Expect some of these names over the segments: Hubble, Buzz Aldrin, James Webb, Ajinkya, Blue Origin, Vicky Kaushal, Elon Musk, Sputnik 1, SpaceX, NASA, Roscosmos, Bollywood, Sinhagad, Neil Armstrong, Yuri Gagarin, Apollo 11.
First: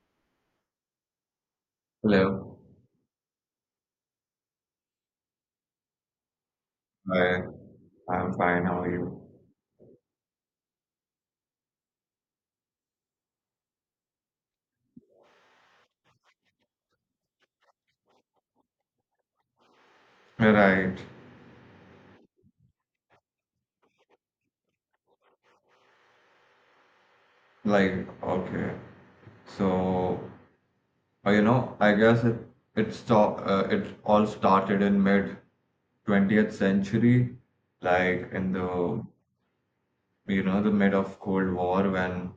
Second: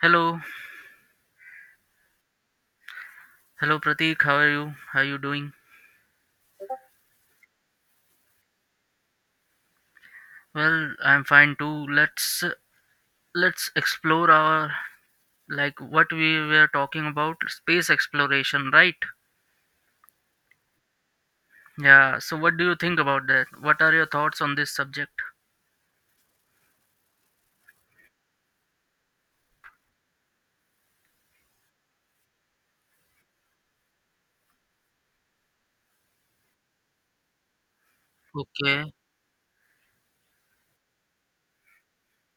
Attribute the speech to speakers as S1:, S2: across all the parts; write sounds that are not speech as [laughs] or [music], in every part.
S1: Hello,
S2: Hello.
S1: hello Pratik. How are you? How are you doing?
S2: Hi. I'm fine. How are you?
S1: Well, I'm fine too. Let's explore our like what we were talking about, space exploration, right?
S2: Right.
S1: Yeah. So what do you think about that? What are your thoughts on this subject?
S2: Like, okay. So, I guess it all started in mid 20th century, like in
S1: Okay.
S2: the the mid of Cold War when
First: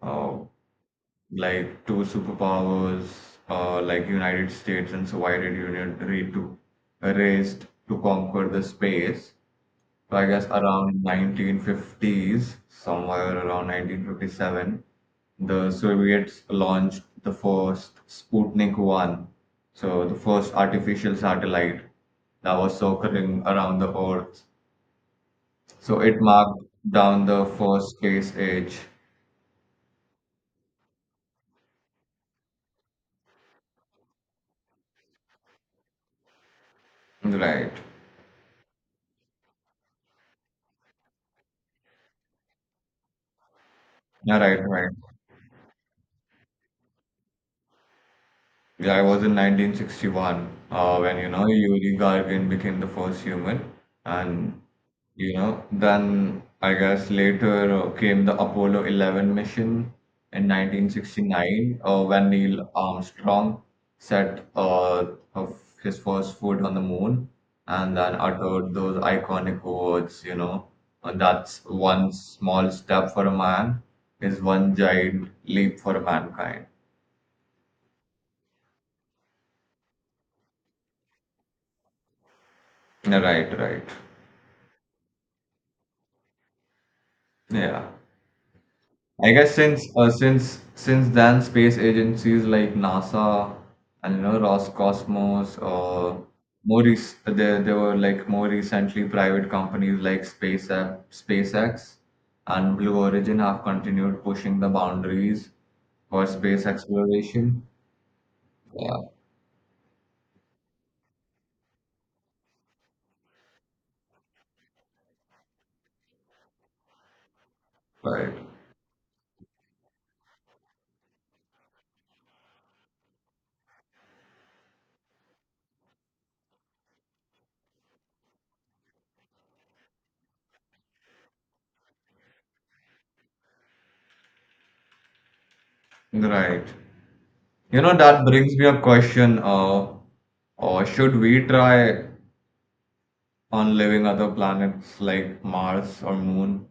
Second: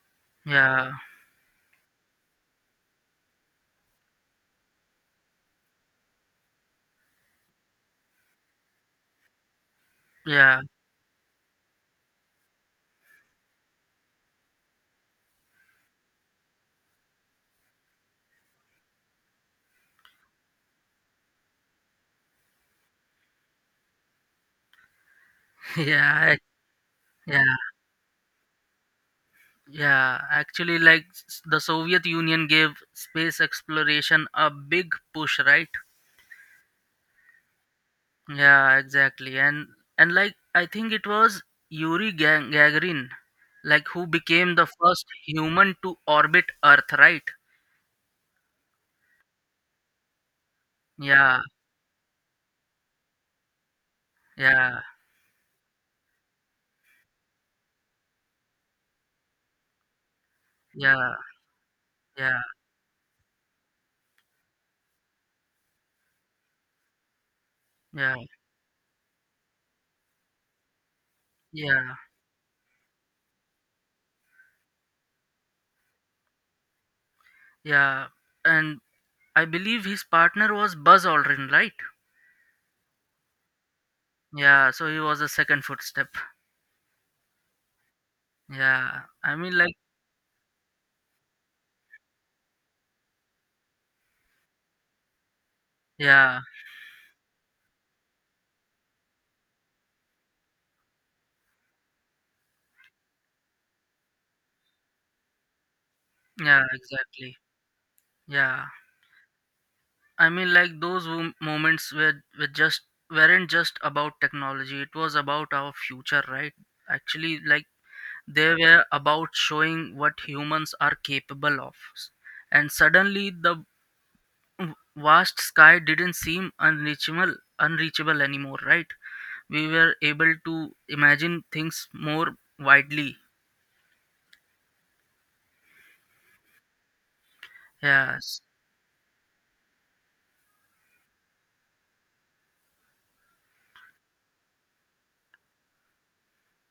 S2: uh,
S1: Yeah.
S2: like two superpowers, like United States and Soviet Union agreed to raced to conquer the space. So I guess
S1: Yeah.
S2: around 1950s, somewhere around 1957, the Soviets launched the first Sputnik 1, so the first artificial satellite that was circling around the Earth.
S1: [laughs]
S2: So it
S1: Yeah. ac-
S2: marked down
S1: Yeah.
S2: the first space age.
S1: Yeah. Actually, the Soviet Union gave space exploration a big push, right?
S2: Right.
S1: Yeah, exactly. And like I think it was Gagarin, like, who
S2: Yeah,
S1: became the
S2: right, right.
S1: first human to orbit Earth, right?
S2: Yeah, I was in 1961 when
S1: Yeah,
S2: Yuri Gagarin became the first human, and
S1: yeah,
S2: then I guess later came the Apollo 11 mission in
S1: yeah,
S2: 1969 when
S1: yeah,
S2: Neil Armstrong set of his first foot on the moon and then
S1: yeah,
S2: uttered those iconic words, you know, and that's
S1: yeah,
S2: one small step for a man is one giant leap for mankind.
S1: yeah. And I believe his partner was Buzz Aldrin, right?
S2: Right, right.
S1: Yeah, so he was a second footstep.
S2: Yeah.
S1: Yeah,
S2: I
S1: I
S2: guess
S1: mean like
S2: since then, space agencies like NASA and Roscosmos or
S1: yeah,
S2: more rec- there were more recently private companies like SpaceX and Blue Origin have continued pushing the boundaries for
S1: yeah,
S2: space
S1: exactly.
S2: exploration.
S1: Yeah.
S2: Yeah,
S1: I mean, like, moments were just weren't just about technology. It was about our future, right? Actually, like,
S2: right,
S1: they were about showing what humans are capable of. And suddenly, the vast sky didn't seem unreachable anymore, right? We were able to imagine things more widely.
S2: right. You know that
S1: Yes,
S2: brings me a question. Or should we try on living other planets like Mars or Moon?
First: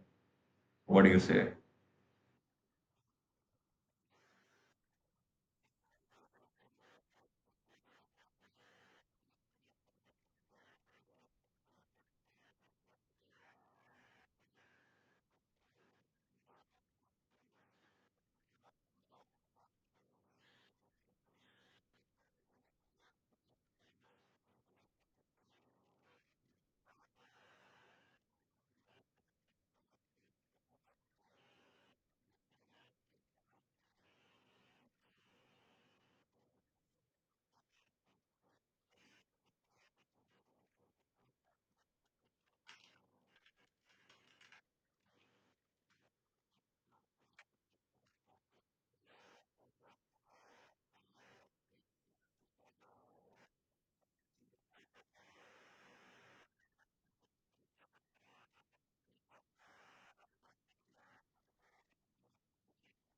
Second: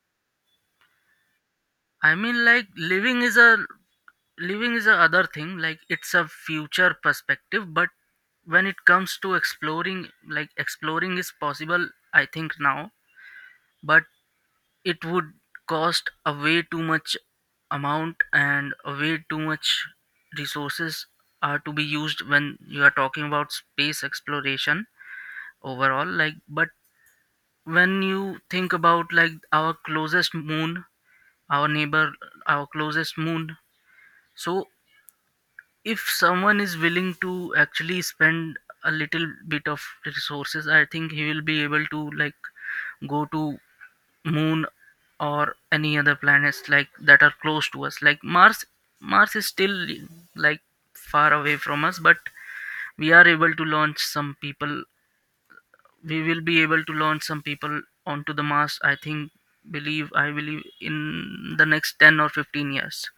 S2: What do you say?
S1: I mean, like, living is a other thing. Like, it's a future perspective, but when it comes to exploring, like, exploring is possible, I think, now, but it would cost a way too much amount and a way too much resources are to be used when you are talking about space exploration overall. Like, but when you think about, like, our closest moon, our neighbor, our closest moon, so if someone is willing to actually spend a little bit of resources, I think he will be able to, like, go to moon or any other planets, like, that are close to us, like Mars. Mars is still, like, far away from us, but we are able to launch some people we will be able to launch some people onto the Mars, I think, believe I believe in the next 10 or 15 years.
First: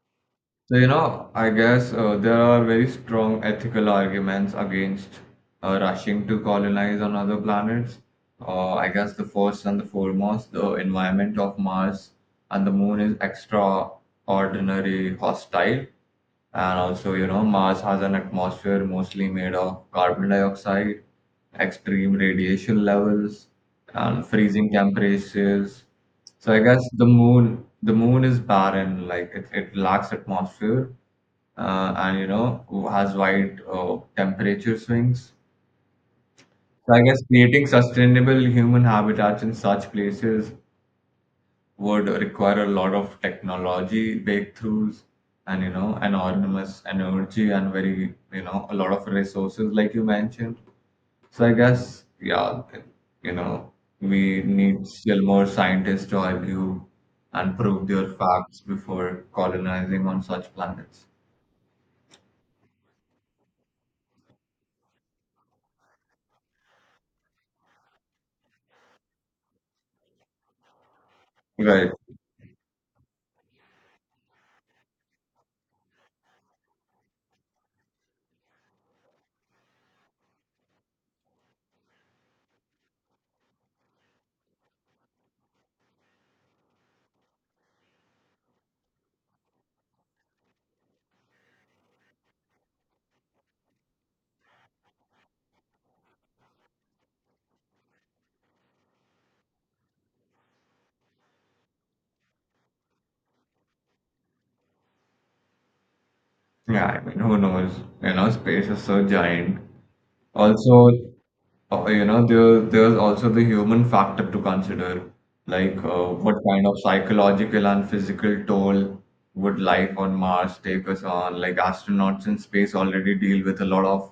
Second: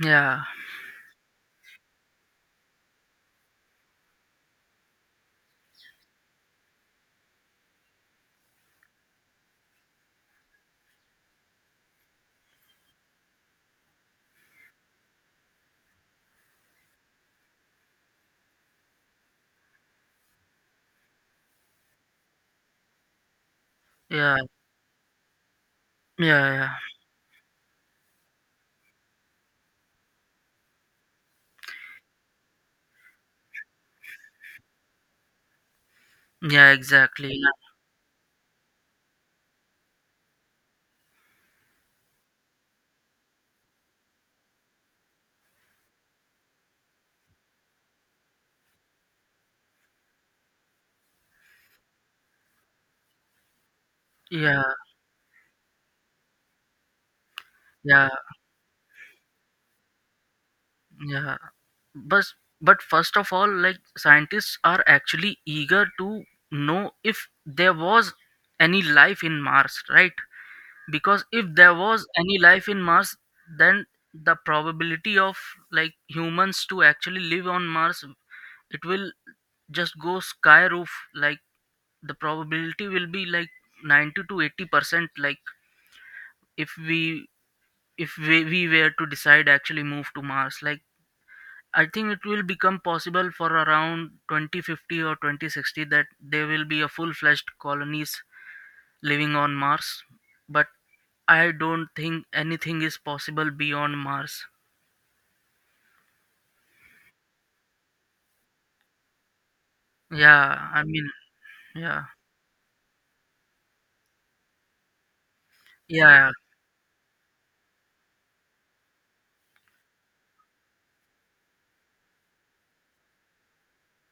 S1: Yeah,
S2: So, you know, I guess there are very strong ethical arguments against rushing to colonize on other planets. I guess the first and the foremost, the environment of Mars and the Moon is extraordinary hostile. And also, you know, Mars has an atmosphere mostly made of carbon dioxide, extreme radiation levels, and
S1: yeah,
S2: freezing temperatures.
S1: yeah,
S2: So I
S1: yeah,
S2: guess the moon is barren, like it lacks atmosphere, and you know, has wide temperature swings.
S1: yeah,
S2: So I guess
S1: exactly.
S2: creating sustainable human habitats in such places would require a lot of technology breakthroughs and an enormous energy and very a lot of resources like you mentioned. So I guess, yeah, you know we
S1: Yeah,
S2: need still more scientists to argue and prove their
S1: yeah,
S2: facts before colonizing on such planets.
S1: yeah. But but first of all, like, scientists are actually eager to know if there was any life in Mars, right? Because if there
S2: Right.
S1: was any life in Mars, then the probability of, like, humans to actually live on Mars, it will just go sky roof. Like, the probability will be like 90 to 80%. Like, if we if we, we were to decide actually move to Mars, like, I think it will become possible for around 2050 or 2060 that there will be a full-fledged colonies living on Mars, but I don't think anything is possible beyond Mars.
S2: Yeah, I mean, who knows? You know, space is so giant.
S1: Yeah,
S2: Also,
S1: I mean,
S2: You
S1: yeah,
S2: know, there's also the human factor to consider, like
S1: yeah,
S2: what kind of psychological and physical toll would life on Mars take us on? Like astronauts in space already deal with a lot of,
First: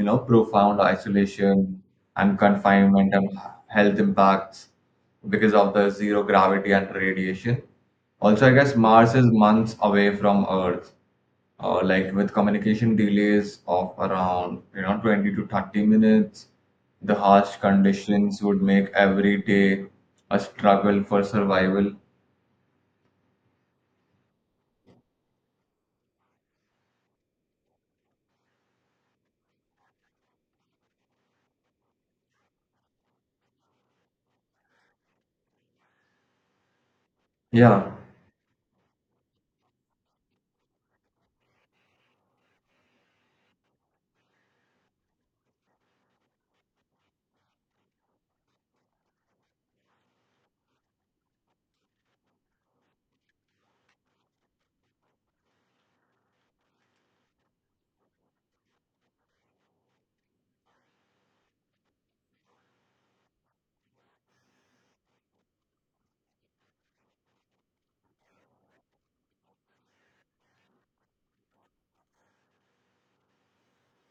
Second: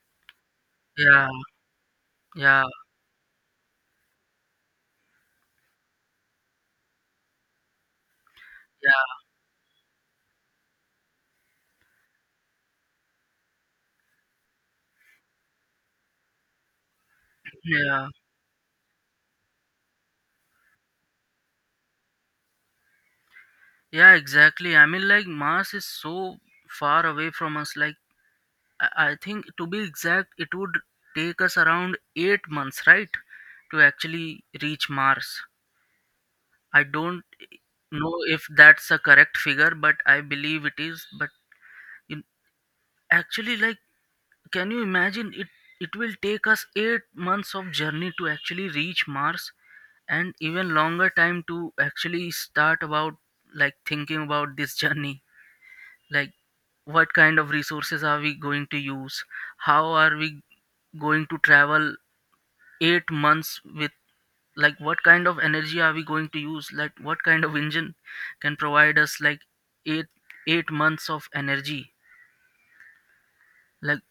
S2: you know, profound
S1: yeah,
S2: isolation and
S1: yeah,
S2: confinement and health impacts because of the zero gravity and radiation. Also, I guess Mars
S1: yeah,
S2: is months away from Earth, like with communication delays of around 20 to 30 minutes. The harsh
S1: yeah,
S2: conditions would make every day a struggle for survival.
S1: yeah, exactly. I mean, like, Mars is so far away from us. Like, I think, to be exact, it would take us around 8 months, right, to actually reach Mars. I don't
S2: Yeah,
S1: know if that's a correct figure, but I believe it is. In, actually, like, can you imagine it, it will take us 8 months of journey to actually reach Mars, and even longer time to actually start about, like, thinking about this journey. Like, what kind of resources are we going to use, how are we going to travel 8 months with, like, what kind of energy are we going to use, like, what kind of engine can provide us, like, eight eight months of energy, like.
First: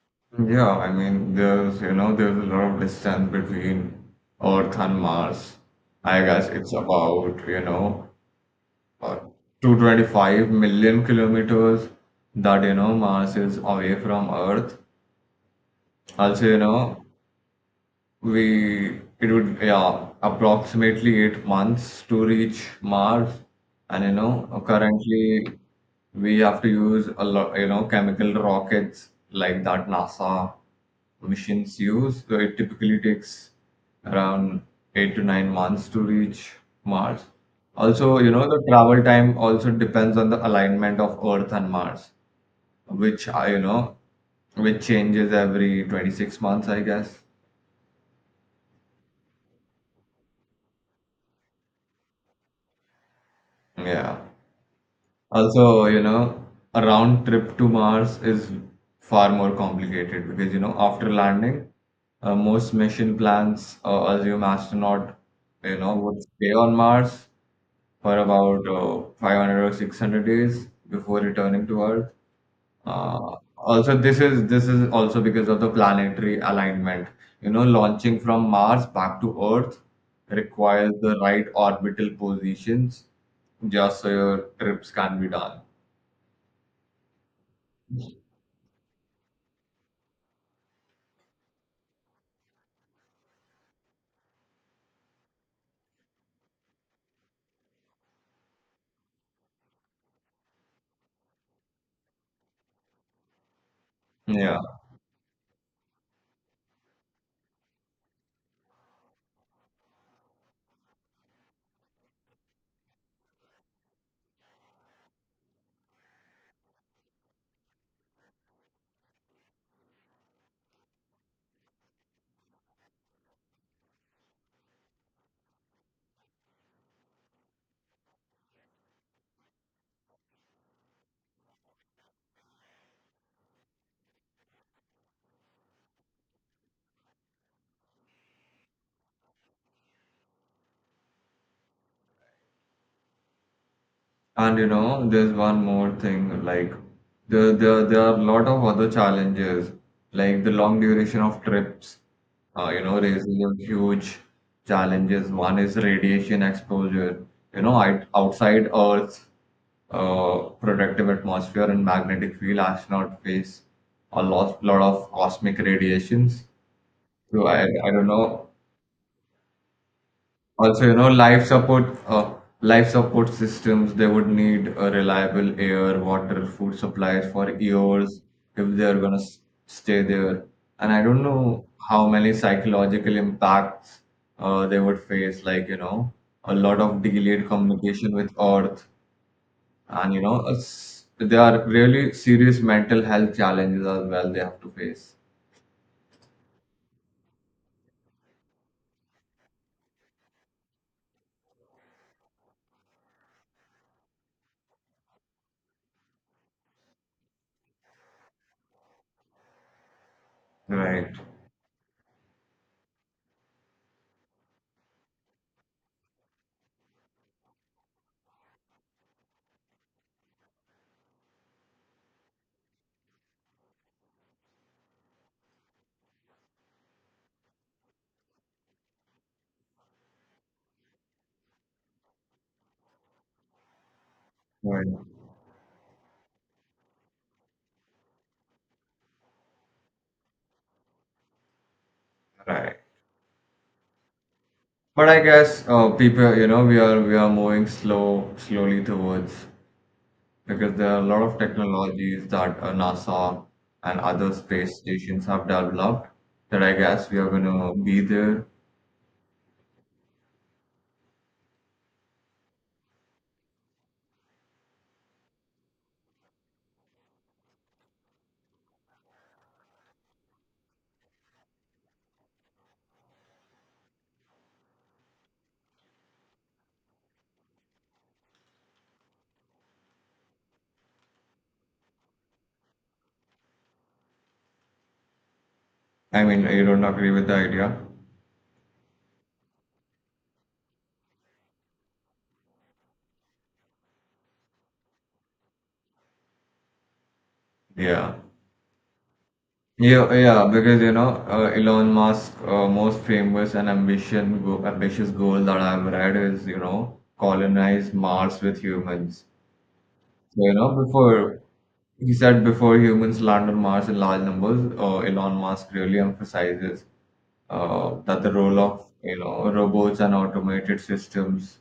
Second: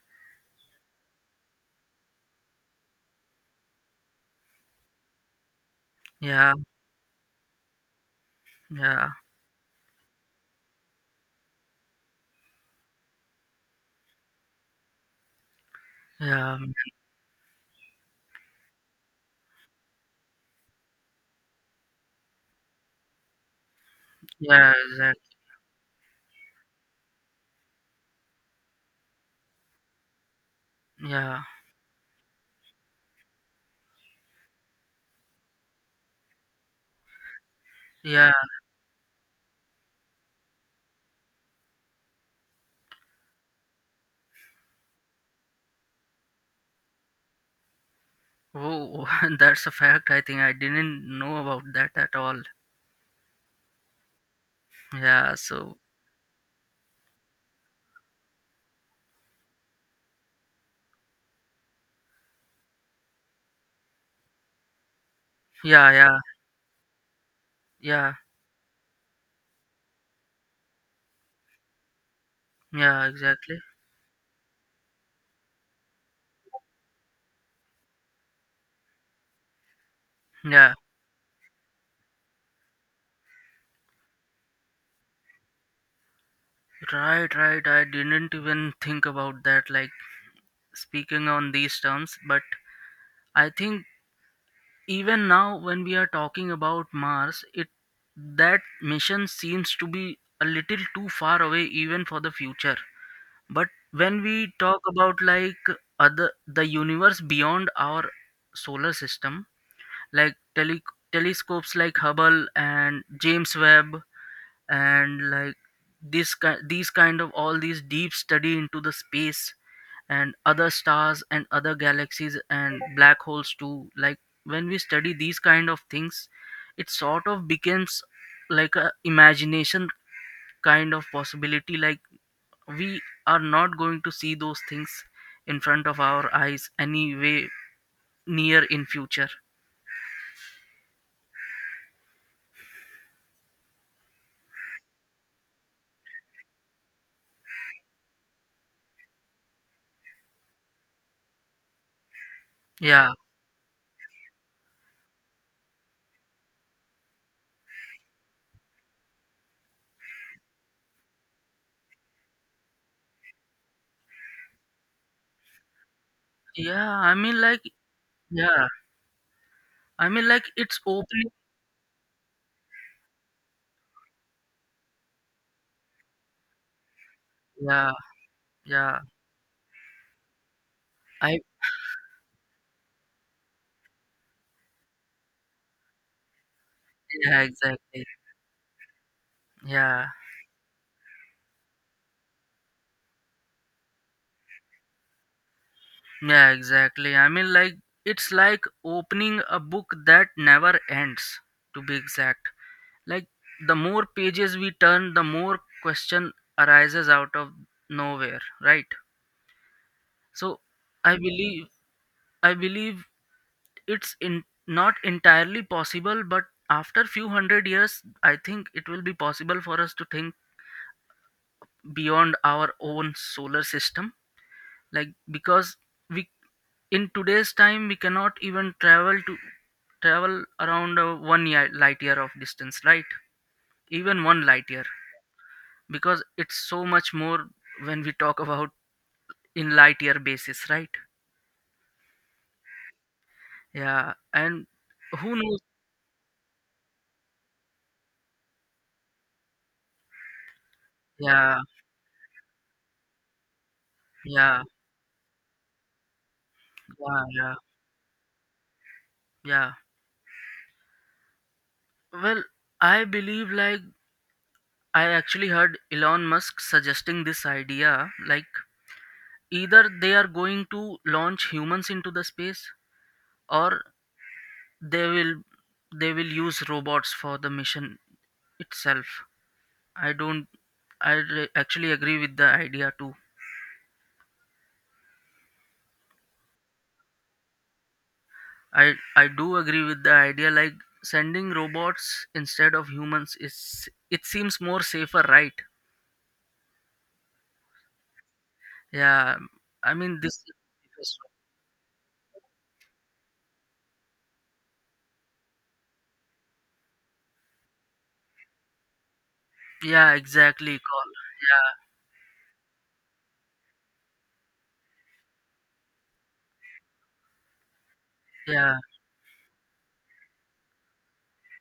S2: yeah, I mean, there's you know there's a lot of distance between earth and mars. I guess
S1: Yeah,
S2: it's about,
S1: yeah,
S2: uh, 225 million kilometers that mars is away from earth. Also, you
S1: yeah,
S2: know, we, it would, yeah, approximately 8 months to reach Mars. And
S1: yeah, exact,
S2: currently we have to use a lot, chemical rockets like that NASA
S1: yeah,
S2: missions use, so it typically takes around 8 to 9 months to reach Mars. Also, you
S1: yeah.
S2: know, the travel time also depends on the alignment of Earth and Mars, which I, which changes every 26 months, I guess.
S1: Oh, [laughs] that's a fact. I think I didn't know about that at all.
S2: Yeah.
S1: Yeah, so
S2: Also, you know, a round trip to Mars is far more complicated because, you know, after landing, most mission plans assume astronaut, you
S1: yeah,
S2: know,
S1: yeah,
S2: would stay on Mars
S1: yeah,
S2: for about 500 or 600 days before returning to Earth.
S1: yeah,
S2: Uh,
S1: exactly,
S2: also, this is this is also because of the planetary alignment. You know, launching from Mars back to Earth
S1: yeah.
S2: requires the right orbital positions just so your trips can be done.
S1: Right, right. I didn't even think about that, like, speaking on these terms. But I think even now when we are talking about Mars, it that mission seems to be a little too far away even for the future. But when we
S2: Yeah,
S1: talk about, like, other the universe beyond our solar system, like telescopes like Hubble and James Webb, and like, these kind of, all these deep study into the space and other stars and other galaxies and black holes too, like, when we study these kind of things, it sort of becomes, like, a imagination kind of possibility. Like, we are not going to see those things in front of our eyes anyway near in future.
S2: and you know, there's one more thing, like there are a lot of other challenges like the long duration of trips. You know,
S1: Yeah,
S2: raises a huge challenges. One is radiation exposure. You know, outside Earth's uh, protective atmosphere and magnetic field, astronauts face a lot of cosmic radiations.
S1: yeah, I mean,
S2: So
S1: like,
S2: I don't know.
S1: yeah, I mean, like, it's
S2: Also, you know,
S1: opening,
S2: life support systems, they would need a reliable air, water, food supplies for
S1: yeah,
S2: years if they're
S1: yeah,
S2: gonna stay there. And I don't
S1: I,
S2: know how many psychological impacts they would face, like, you know, a lot of
S1: yeah,
S2: delayed
S1: exactly.
S2: communication with Earth,
S1: Yeah,
S2: and you know, there are really serious mental health challenges as well they have to face.
S1: yeah, exactly. I mean, like, it's like opening a book that never ends, to be exact. Like, the more pages we turn, the more question arises out of nowhere, right? So,
S2: Right,
S1: I believe, I believe it's in not entirely possible, but after few hundred years, I think it will be possible for us to think beyond our own solar system, like, because we, in today's time, we cannot even travel to travel around 1 year, light year of distance, right? Even one light year,
S2: right,
S1: because it's so much more when we talk about in light year basis, right?
S2: right.
S1: Yeah. And
S2: But I
S1: who knows?
S2: guess people, you know, we are moving slowly towards, because there are a lot of
S1: Yeah,
S2: technologies that NASA and other
S1: yeah,
S2: space stations have developed that I guess we
S1: yeah,
S2: are
S1: yeah,
S2: gonna be there.
S1: yeah. Well, I believe, like, I actually heard Elon Musk suggesting this idea, like, either they are going to launch humans into the space, or they will they will use robots for the mission itself. I don't I re- actually, agree with the idea too.
S2: I mean, you don't agree with the idea?
S1: I do agree with the idea. Like, sending robots instead of humans, is it seems more safer, right?
S2: Yeah.
S1: Yeah, I
S2: Yeah,
S1: mean, this,
S2: yeah, because you know, Elon Musk, most famous and ambition go ambitious goal that I've read is, you know, colonize Mars with humans.
S1: yeah,
S2: So, you know,
S1: exactly, call.
S2: before
S1: Yeah,
S2: He said before humans land on Mars in large numbers, Elon Musk really emphasizes that the role
S1: yeah,
S2: of robots and automated systems.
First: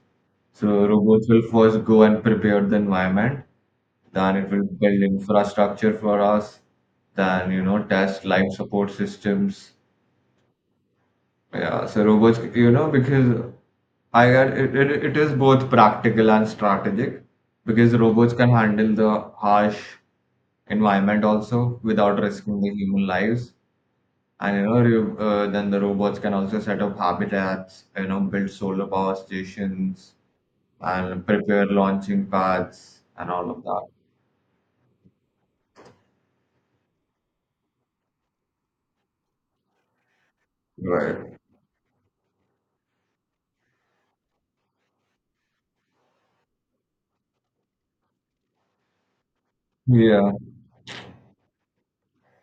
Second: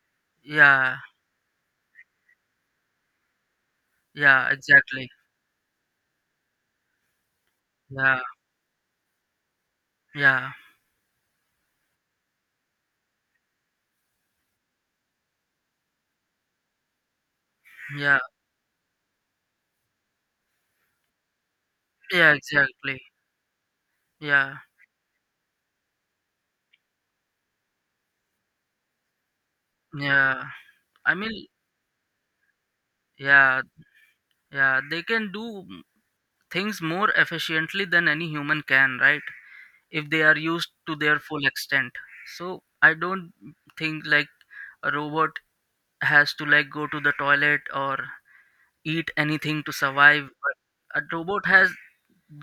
S2: So
S1: yeah,
S2: robots will first go and prepare the environment, then
S1: yeah,
S2: it will build
S1: exactly.
S2: infrastructure for us, then you know
S1: Yeah,
S2: test life support systems.
S1: yeah,
S2: Yeah, so robots, you know, because I got it, it is both practical and strategic because
S1: yeah,
S2: robots can handle the harsh environment also without
S1: yeah,
S2: risking the
S1: exactly.
S2: human lives. And
S1: Yeah,
S2: you know, then the robots can also set up habitats, you know, build solar power stations
S1: yeah, I
S2: and
S1: mean,
S2: prepare launching pads and all
S1: yeah,
S2: of that.
S1: yeah, they can do things more efficiently than any human can, right, if they are used to their
S2: Right.
S1: full extent. So I don't think, like, a robot has to, like, go to the toilet or eat anything to survive,
S2: Yeah.
S1: but a robot has,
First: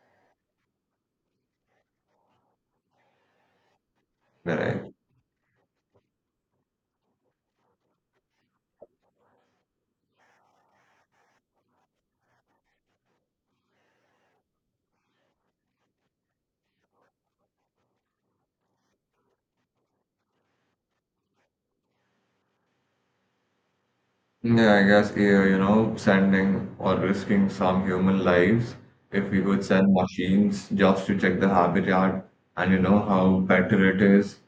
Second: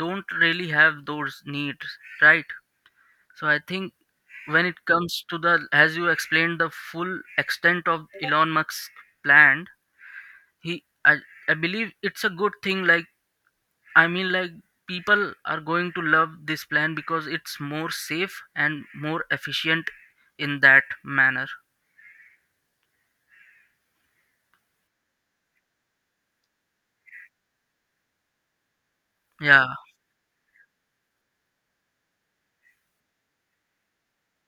S1: don't really have those needs, right? So I think when it
S2: Right.
S1: comes to, the as you explained, the full extent of Elon Musk's plan, he i, I believe it's a good thing. Like, I mean, like, people are going to love this plan because it's more safe and more efficient in that manner.
S2: Yeah, I guess yeah, you know, sending or risking some human lives if we would
S1: Yeah,
S2: send machines just to check the habitat, and you know how better it is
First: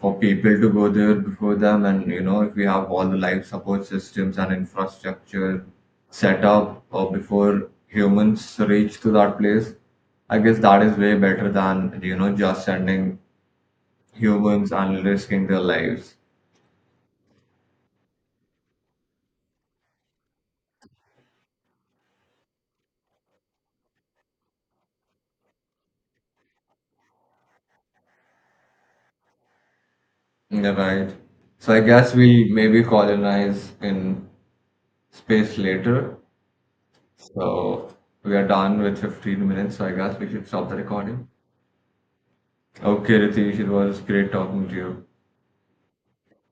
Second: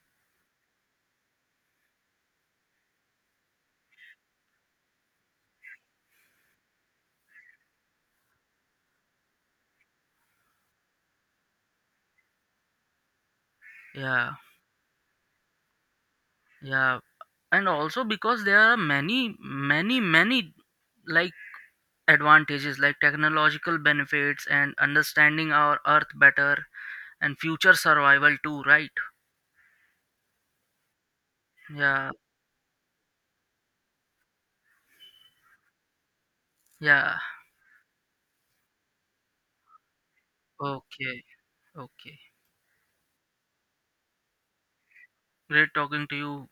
S2: for people to go there before them, and you know if we have all the life support systems and infrastructure set up before humans reach to that place, I guess that is way better than you know just sending
S1: yeah,
S2: humans and risking their lives.
S1: yeah. And also because there are many, many, many, like, advantages, like technological benefits and understanding our earth better and future survival too, right?
S2: Yeah, right. So I
S1: Yeah,
S2: guess we maybe colonize in space later.
S1: yeah.
S2: So we are done with 15 minutes, so I guess we should stop the
S1: Okay,
S2: recording.
S1: okay.
S2: Okay, Ritesh, it was great talking to you.
S1: Great talking to you.